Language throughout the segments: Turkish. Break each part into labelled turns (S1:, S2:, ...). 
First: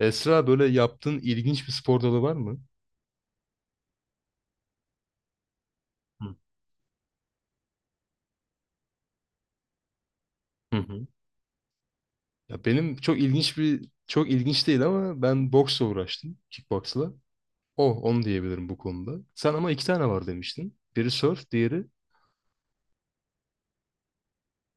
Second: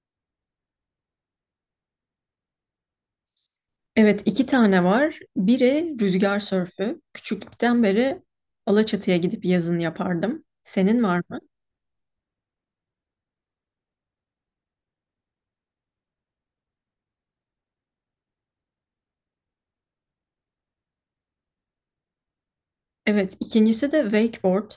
S1: Esra böyle yaptığın ilginç bir spor dalı var mı?
S2: Evet, iki tane var. Biri
S1: Hı
S2: rüzgar sörfü. Küçüklükten beri Alaçatı'ya gidip yazın yapardım.
S1: hı.
S2: Senin
S1: Hı.
S2: var mı?
S1: Ya benim çok ilginç değil ama ben boksla uğraştım, kickboksla. Oh, onu diyebilirim bu konuda. Sen ama iki tane var demiştin. Biri surf, diğeri
S2: Evet, ikincisi de wakeboard.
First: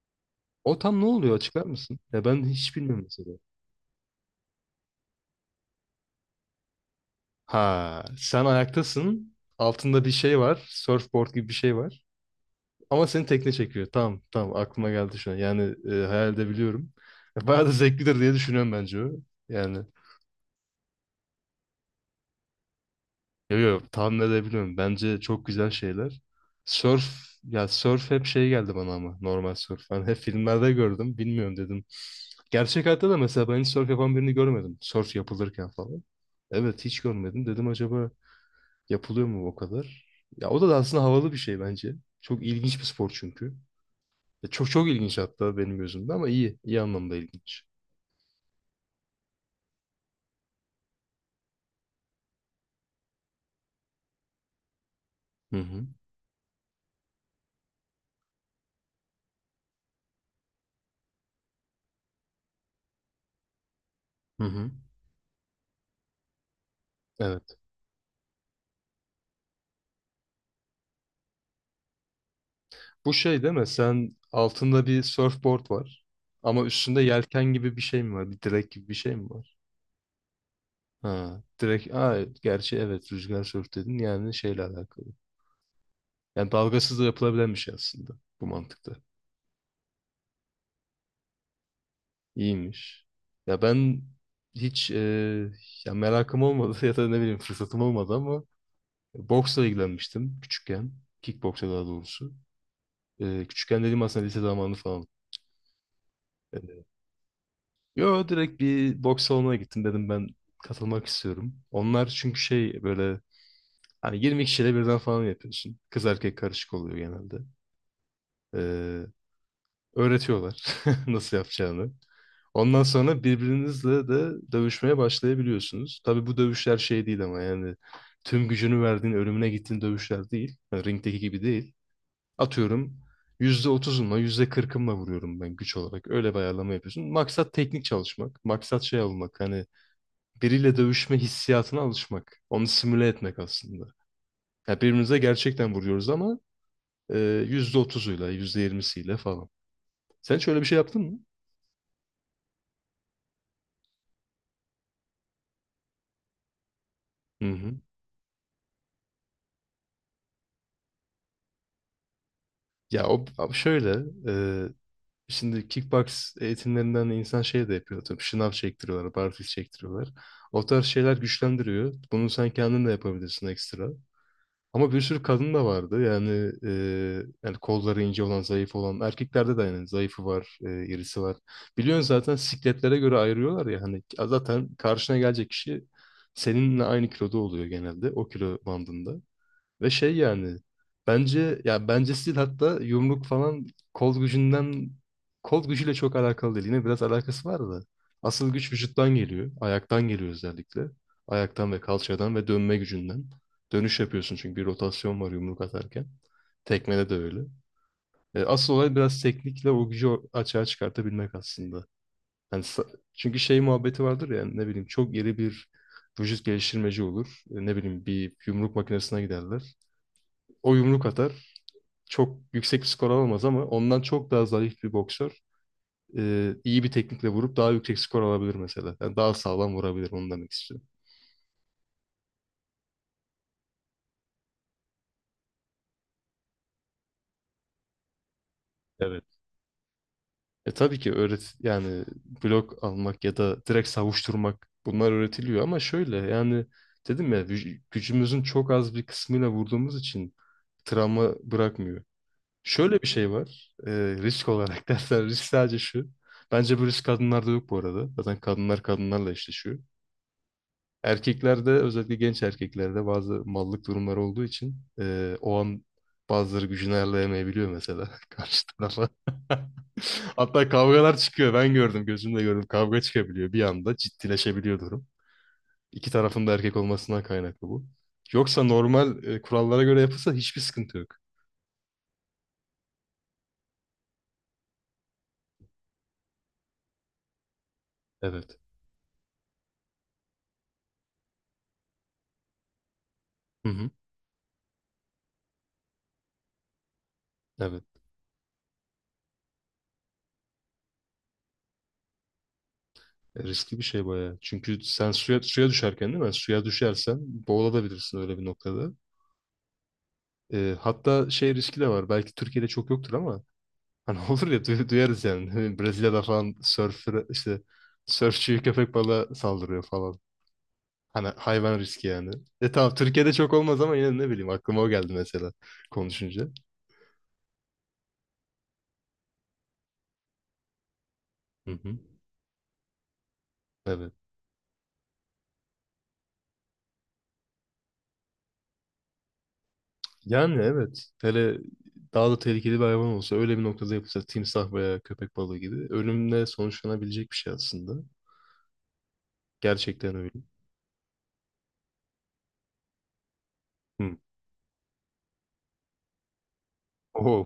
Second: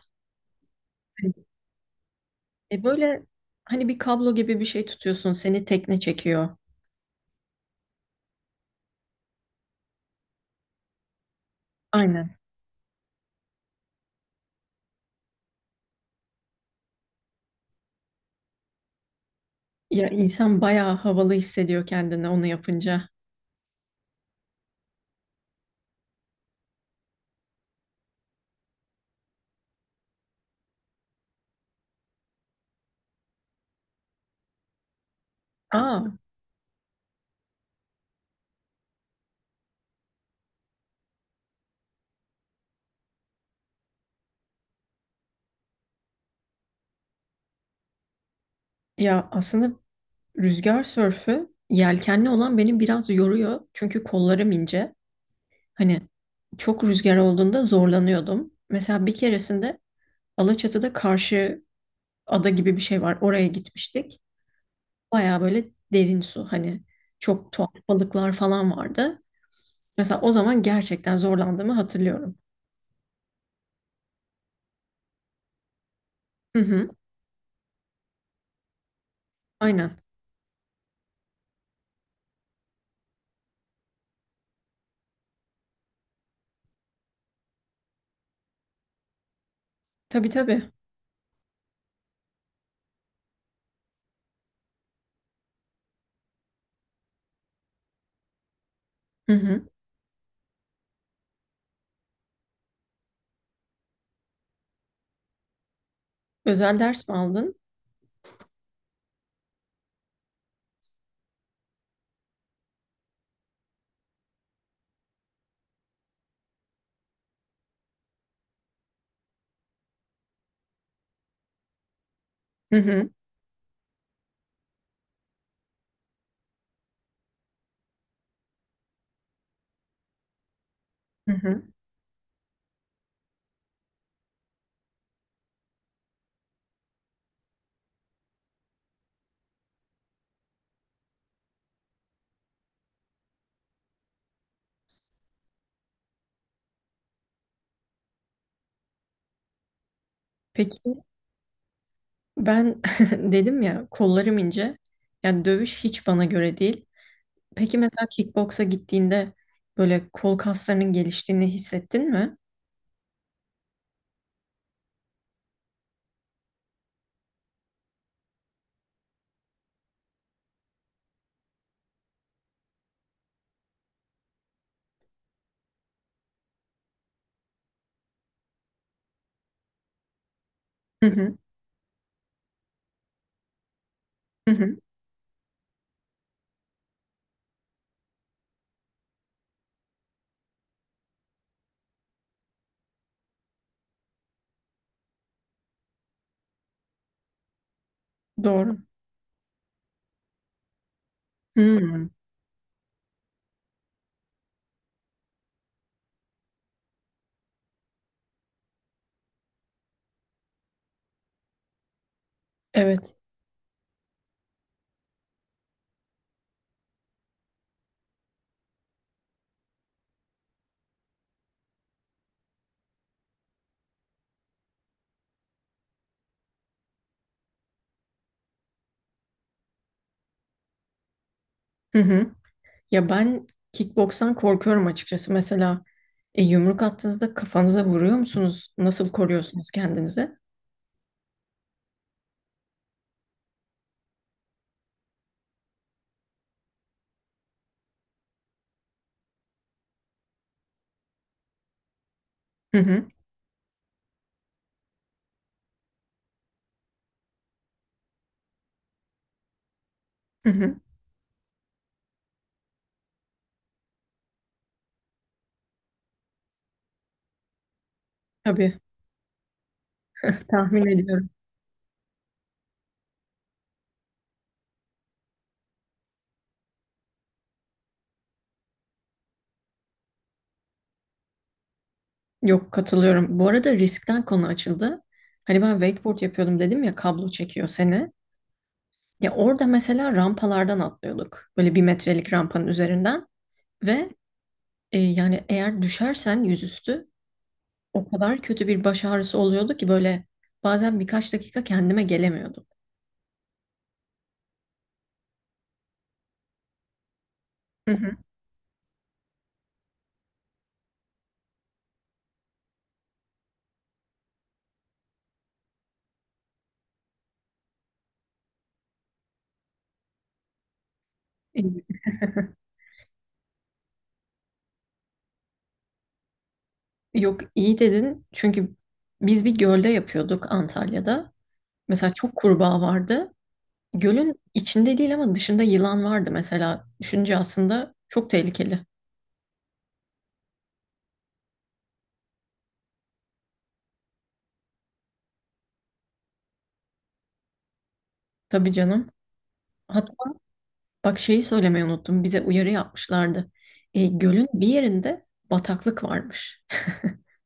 S1: o tam ne oluyor açıklar mısın? Ya ben hiç bilmiyorum
S2: Böyle
S1: mesela.
S2: hani bir kablo gibi bir şey tutuyorsun, seni tekne çekiyor.
S1: Ha, sen ayaktasın. Altında bir şey var. Surfboard gibi bir şey var.
S2: Aynen.
S1: Ama seni tekne çekiyor. Tamam, tamam aklıma geldi şu an. Yani hayal edebiliyorum. Bayağı da zevklidir diye düşünüyorum bence o. Yani
S2: Ya insan bayağı havalı hissediyor kendini onu yapınca.
S1: yok yo tahmin edebiliyorum. Bence çok güzel şeyler. Surf, ya surf hep şey geldi bana ama normal surf. Ben hep filmlerde gördüm. Bilmiyorum dedim. Gerçek hayatta da mesela ben hiç surf yapan birini görmedim. Surf yapılırken falan.
S2: Aa,
S1: Evet hiç görmedim. Dedim acaba yapılıyor mu o kadar? Ya o da aslında havalı bir şey bence. Çok ilginç bir spor çünkü. Çok çok ilginç hatta benim gözümde ama iyi. İyi anlamda ilginç.
S2: ya aslında rüzgar sörfü yelkenli olan beni biraz yoruyor. Çünkü kollarım ince.
S1: Hı hı.
S2: Hani çok rüzgar olduğunda zorlanıyordum. Mesela bir keresinde Alaçatı'da karşı ada gibi bir şey var. Oraya gitmiştik.
S1: Hı hı.
S2: Baya böyle derin su. Hani çok
S1: Evet.
S2: tuhaf balıklar falan vardı. Mesela o zaman gerçekten zorlandığımı hatırlıyorum.
S1: Bu şey değil mi? Sen altında bir surfboard var.
S2: Hı
S1: Ama
S2: hı,
S1: üstünde yelken gibi bir şey mi var? Bir direk gibi bir şey mi var?
S2: aynen.
S1: Ha, direk. Aa, gerçi evet rüzgar sörf dedin. Yani şeyle alakalı. Yani dalgasız da yapılabilen bir şey aslında. Bu mantıkta.
S2: Tabii tabii.
S1: İyiymiş. Ya ben hiç ya merakım olmadı ya da ne bileyim fırsatım olmadı ama
S2: Hı hı.
S1: boksla ilgilenmiştim küçükken. Kickboksa daha doğrusu. Küçükken dediğim aslında lise zamanı falan.
S2: Özel
S1: E,
S2: ders mi aldın?
S1: Yo, direkt bir boks salonuna gittim, dedim ben katılmak istiyorum. Onlar çünkü şey böyle hani 20 kişiyle birden falan yapıyorsun. Kız erkek karışık oluyor genelde. Ee, öğretiyorlar nasıl yapacağını.
S2: Hı
S1: Ondan
S2: hı,
S1: sonra birbirinizle de dövüşmeye başlayabiliyorsunuz. Tabii bu dövüşler şey değil ama yani tüm gücünü verdiğin, ölümüne gittiğin dövüşler değil. Yani ringdeki
S2: hı
S1: gibi
S2: hı.
S1: değil. Atıyorum %30'umla yüzde kırkımla vuruyorum ben güç olarak. Öyle bir ayarlama yapıyorsun. Maksat teknik çalışmak. Maksat şey olmak. Hani biriyle dövüşme hissiyatına alışmak. Onu simüle etmek aslında. Ya birbirimize gerçekten vuruyoruz ama e, %30'uyla, %20'siyle falan. Sen hiç öyle bir şey
S2: Peki
S1: yaptın mı?
S2: ben dedim ya kollarım ince. Yani dövüş hiç bana göre değil.
S1: Hı hı.
S2: Peki mesela kickboksa gittiğinde böyle kol kaslarının geliştiğini hissettin mi?
S1: Ya o şöyle, e, şimdi kickbox eğitimlerinden insan şey de yapıyor. Tabii şınav çektiriyorlar, barfiks çektiriyorlar. O tarz şeyler güçlendiriyor. Bunu sen kendin de yapabilirsin ekstra. Ama bir sürü kadın da vardı. Yani yani kolları ince olan, zayıf olan. Erkeklerde de yani zayıfı var,
S2: Hı
S1: irisi var.
S2: hı,
S1: Biliyorsun zaten sikletlere göre ayırıyorlar ya. Hani
S2: hı
S1: zaten
S2: hı.
S1: karşına gelecek kişi seninle aynı kiloda oluyor genelde. O kilo bandında. Ve şey yani bence ya bence stil hatta yumruk falan kol gücünden kol gücüyle çok alakalı değil. Yine biraz alakası var da. Asıl güç
S2: Doğru.
S1: vücuttan geliyor. Ayaktan geliyor özellikle. Ayaktan ve
S2: Hmm,
S1: kalçadan ve dönme gücünden. Dönüş yapıyorsun çünkü bir rotasyon var yumruk atarken. Tekmede de öyle. Asıl olay biraz teknikle o gücü açığa çıkartabilmek aslında. Yani sa-
S2: evet.
S1: çünkü şey muhabbeti vardır ya, ne bileyim, çok iri bir vücut geliştirmeci olur. Ne bileyim bir yumruk makinesine giderler. O yumruk atar, çok yüksek skor alamaz ama ondan çok daha zayıf bir boksör iyi bir teknikle vurup daha yüksek skor alabilir mesela. Yani daha sağlam vurabilir onu demek istiyorum.
S2: Hı hı. Ya ben kickbokstan korkuyorum açıkçası. Mesela yumruk attığınızda kafanıza vuruyor musunuz? Nasıl
S1: Evet.
S2: koruyorsunuz kendinizi?
S1: E tabii ki öğret yani blok almak ya da direkt savuşturmak bunlar öğretiliyor ama şöyle yani dedim ya gücümüzün çok az bir kısmıyla vurduğumuz için travma bırakmıyor.
S2: Hı
S1: Şöyle
S2: hı,
S1: bir şey var, risk olarak dersen risk sadece şu. Bence bu risk kadınlarda yok bu arada. Zaten kadınlar kadınlarla eşleşiyor.
S2: hı hı.
S1: Erkeklerde, özellikle genç erkeklerde bazı mallık durumları olduğu için, o an bazıları gücünü ayarlayamayabiliyor mesela karşı
S2: Tabii,
S1: tarafa. Hatta
S2: tahmin
S1: kavgalar
S2: ediyorum.
S1: çıkıyor. Ben gördüm, gözümle gördüm. Kavga çıkabiliyor bir anda. Ciddileşebiliyor durum. İki tarafın da erkek olmasından kaynaklı bu. Yoksa normal kurallara göre yapılsa hiçbir sıkıntı yok.
S2: Yok, katılıyorum. Bu arada riskten konu açıldı. Hani ben wakeboard yapıyordum dedim ya kablo çekiyor seni.
S1: Evet.
S2: Ya orada mesela rampalardan atlıyorduk. Böyle bir metrelik rampanın üzerinden.
S1: Hı hı.
S2: Ve yani eğer düşersen yüzüstü
S1: Evet.
S2: o kadar kötü bir baş ağrısı oluyordu ki böyle bazen birkaç dakika kendime gelemiyordum.
S1: Riskli bir şey bayağı. Çünkü sen suya düşerken değil mi? Suya düşersen
S2: Hı hı.
S1: boğulabilirsin öyle bir noktada. Hatta şey riski de var. Belki Türkiye'de çok yoktur ama hani olur ya, duyarız yani. Hani Brezilya'da falan surfer, işte sörfçü, köpek balığı saldırıyor falan. Hani hayvan
S2: İyi.
S1: riski yani. E tamam, Türkiye'de çok olmaz ama yine ne bileyim, aklıma o geldi mesela konuşunca.
S2: Yok, iyi dedin çünkü biz bir gölde yapıyorduk Antalya'da.
S1: Hı hı.
S2: Mesela çok kurbağa vardı.
S1: Evet.
S2: Gölün içinde değil ama dışında yılan vardı mesela. Düşünce aslında çok tehlikeli.
S1: Yani evet. Hele daha da tehlikeli bir hayvan olsa öyle bir noktada yapılsa, timsah veya köpek balığı gibi, ölümle sonuçlanabilecek bir şey aslında.
S2: Tabii canım. Hatta
S1: Gerçekten öyle.
S2: bak şeyi söylemeyi unuttum. Bize uyarı yapmışlardı.
S1: Hı.
S2: Gölün bir yerinde bataklık varmış.
S1: Oo.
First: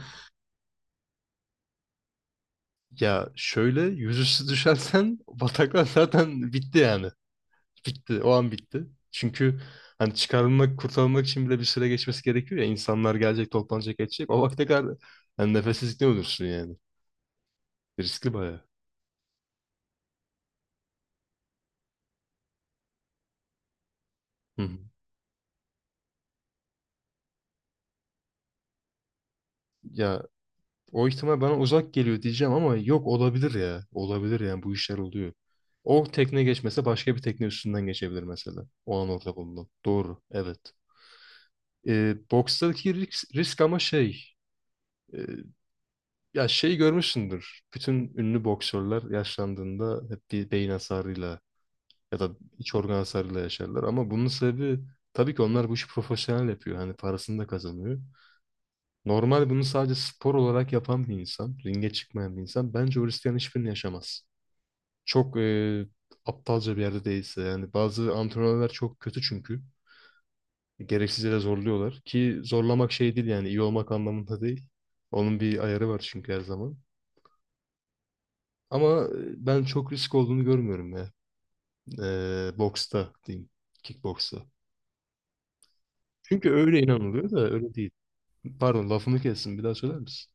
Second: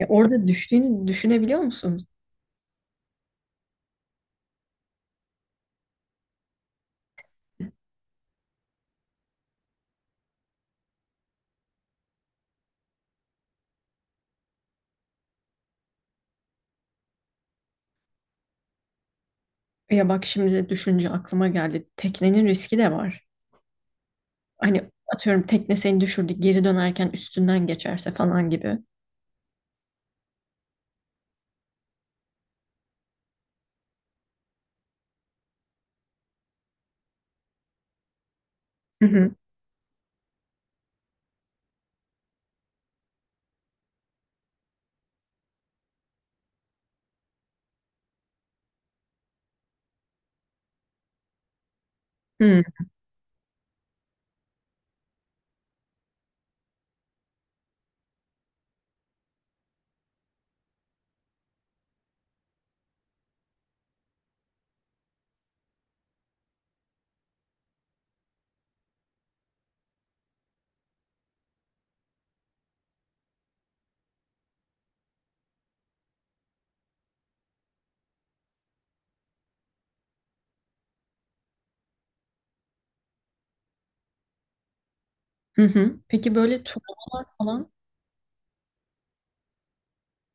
S2: Orada düştüğünü düşünebiliyor musun?
S1: Ya şöyle yüzüstü düşersen bataklar, zaten bitti yani. Bitti. O an bitti. Çünkü hani çıkarılmak, kurtarılmak için bile bir süre geçmesi gerekiyor ya. İnsanlar gelecek, toplanacak, edecek. O vakte kadar yani nefessizlikle ölürsün yani. Riskli bayağı.
S2: Ya bak şimdi düşünce aklıma geldi. Teknenin riski de var.
S1: Hı hı.
S2: Hani atıyorum tekne seni düşürdü geri dönerken üstünden geçerse falan gibi.
S1: Ya o ihtimal bana uzak geliyor diyeceğim ama yok, olabilir ya. Olabilir yani, bu işler oluyor. O tekne geçmese başka bir tekne üstünden geçebilir mesela. O
S2: Hı
S1: an
S2: hı.
S1: orada bulunan. Doğru. Evet. Bokstaki risk ama şey... Ya şey görmüşsündür. Bütün ünlü boksörler yaşlandığında hep bir beyin hasarıyla ya da
S2: Hı
S1: iç organ hasarıyla yaşarlar. Ama bunun sebebi, tabii ki onlar bu işi profesyonel yapıyor. Hani parasını da kazanıyor. Normal bunu sadece spor olarak yapan bir insan, ringe çıkmayan bir insan bence o risklerin hiçbirini yaşamaz. Çok aptalca bir yerde değilse yani, bazı antrenörler çok kötü çünkü. Gereksiz yere zorluyorlar ki zorlamak şey değil yani iyi olmak anlamında değil. Onun bir ayarı var çünkü her zaman. Ama ben çok risk olduğunu görmüyorum ya. Boksta diyeyim. Kickboksta.
S2: hı. Hı. Peki
S1: Çünkü
S2: böyle
S1: öyle
S2: turnuvalar
S1: inanılıyor da
S2: falan.
S1: öyle değil. Pardon, lafımı kestim. Bir daha söyler misin?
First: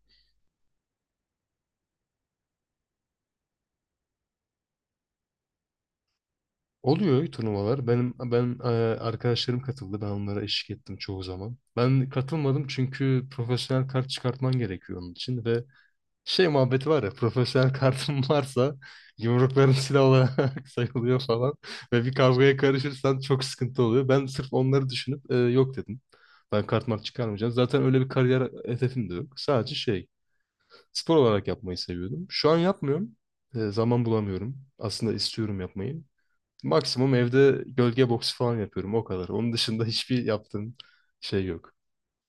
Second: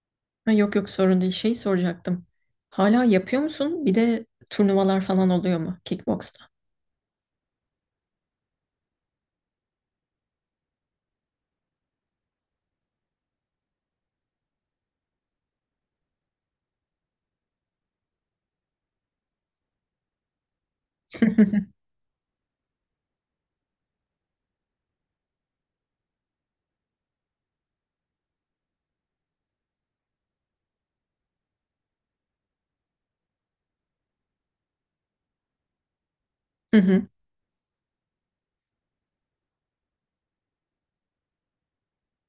S2: Ha, yok yok, sorun değil. Şey soracaktım. Hala yapıyor musun? Bir de turnuvalar falan oluyor mu kickboksta?
S1: Oluyor turnuvalar. Benim ben arkadaşlarım katıldı. Ben onlara eşlik ettim çoğu zaman. Ben katılmadım çünkü profesyonel kart çıkartman gerekiyor onun için ve şey muhabbeti var ya, profesyonel kartın varsa yumrukların silah olarak sayılıyor falan ve bir kavgaya karışırsan çok sıkıntı oluyor. Ben sırf onları düşünüp yok dedim. Ben kart mart çıkarmayacağım. Zaten öyle bir kariyer hedefim de yok. Sadece şey spor olarak yapmayı seviyordum. Şu an yapmıyorum. Zaman bulamıyorum. Aslında istiyorum yapmayı.
S2: Hı hı.
S1: Maksimum evde gölge boksu falan yapıyorum o kadar. Onun dışında hiçbir yaptığım şey yok.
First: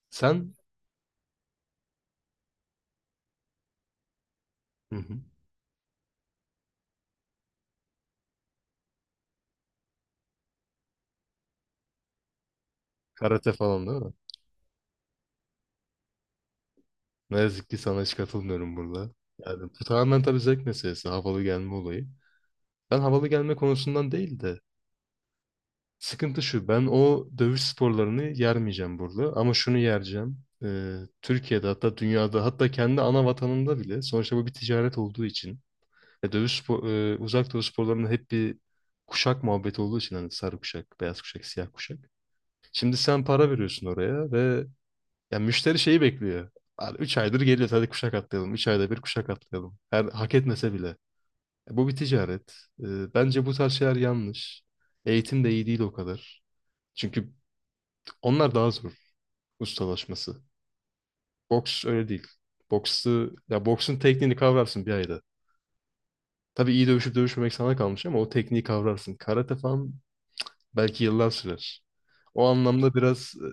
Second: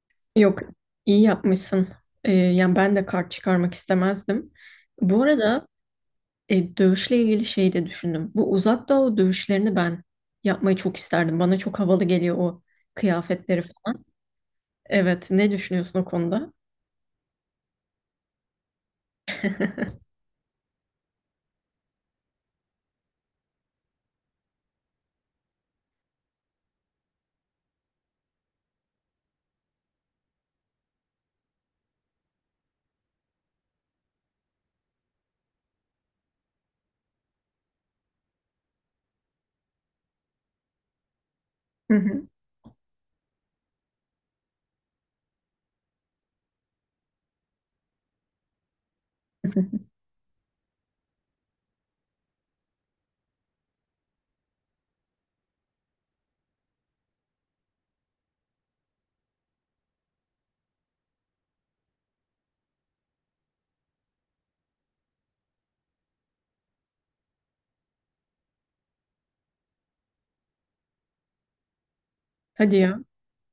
S1: Sen?
S2: Yok, iyi yapmışsın. Yani ben de kart çıkarmak istemezdim.
S1: Hı hı.
S2: Bu arada dövüşle ilgili şey de düşündüm. Bu uzak doğu dövüşlerini ben yapmayı çok isterdim. Bana çok havalı geliyor o
S1: Karate
S2: kıyafetleri
S1: falan değil?
S2: falan. Evet, ne düşünüyorsun o konuda?
S1: Ne yazık ki sana hiç katılmıyorum burada. Yani bu tamamen tabii zevk meselesi, havalı gelme olayı. Ben havalı gelme konusundan değil de, sıkıntı şu, ben o dövüş sporlarını yermeyeceğim burada ama şunu yereceğim. Türkiye'de, hatta dünyada, hatta kendi ana vatanında bile, sonuçta bu bir ticaret olduğu için, uzak dövüş sporlarının hep bir kuşak muhabbeti olduğu için, hani sarı kuşak, beyaz kuşak, siyah
S2: Hı
S1: kuşak.
S2: hı.
S1: Şimdi sen para veriyorsun oraya ve ya müşteri şeyi bekliyor. 3 aydır geliyor, hadi kuşak atlayalım. 3 ayda bir kuşak atlayalım. Her hak etmese bile. Bu bir ticaret. Bence bu tarz şeyler yanlış. Eğitim de iyi değil o kadar. Çünkü onlar daha zor ustalaşması. Boks öyle değil. Boksu, ya boksun tekniğini kavrarsın bir ayda. Tabii iyi dövüşüp dövüşmemek sana kalmış ama o tekniği kavrarsın. Karate falan belki yıllar sürer. O
S2: Hadi
S1: anlamda
S2: ya.
S1: biraz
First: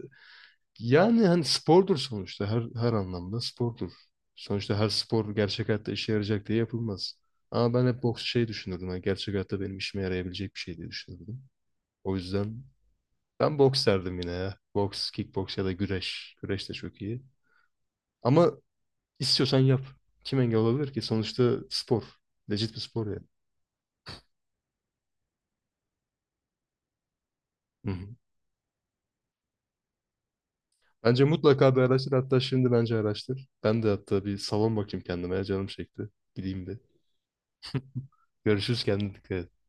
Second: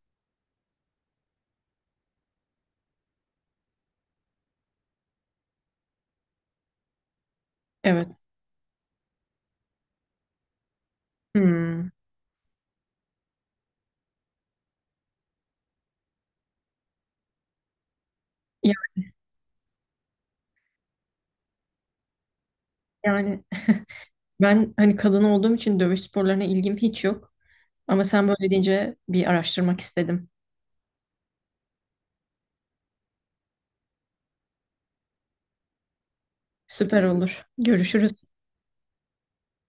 S1: yani hani spordur sonuçta, her anlamda spordur. Sonuçta her spor gerçek hayatta işe yarayacak diye yapılmaz. Ama ben hep
S2: Evet.
S1: boks şey düşünürdüm. Hani gerçek hayatta benim işime yarayabilecek bir şey diye düşünürdüm.
S2: Hmm.
S1: O yüzden ben boks derdim yine ya. Boks, kickboks ya da güreş. Güreş de çok iyi. Ama
S2: Ya-
S1: istiyorsan yap. Kim engel olabilir ki? Sonuçta spor. Legit bir spor yani.
S2: Yani ben hani kadın olduğum için dövüş sporlarına ilgim hiç yok.
S1: Hı
S2: Ama
S1: hı.
S2: sen böyle deyince bir araştırmak istedim.
S1: Bence mutlaka bir araştır. Hatta şimdi bence araştır. Ben de hatta bir salon bakayım kendime. Canım çekti. Gideyim de.
S2: Süper olur. Görüşürüz.
S1: Görüşürüz, kendine dikkat et.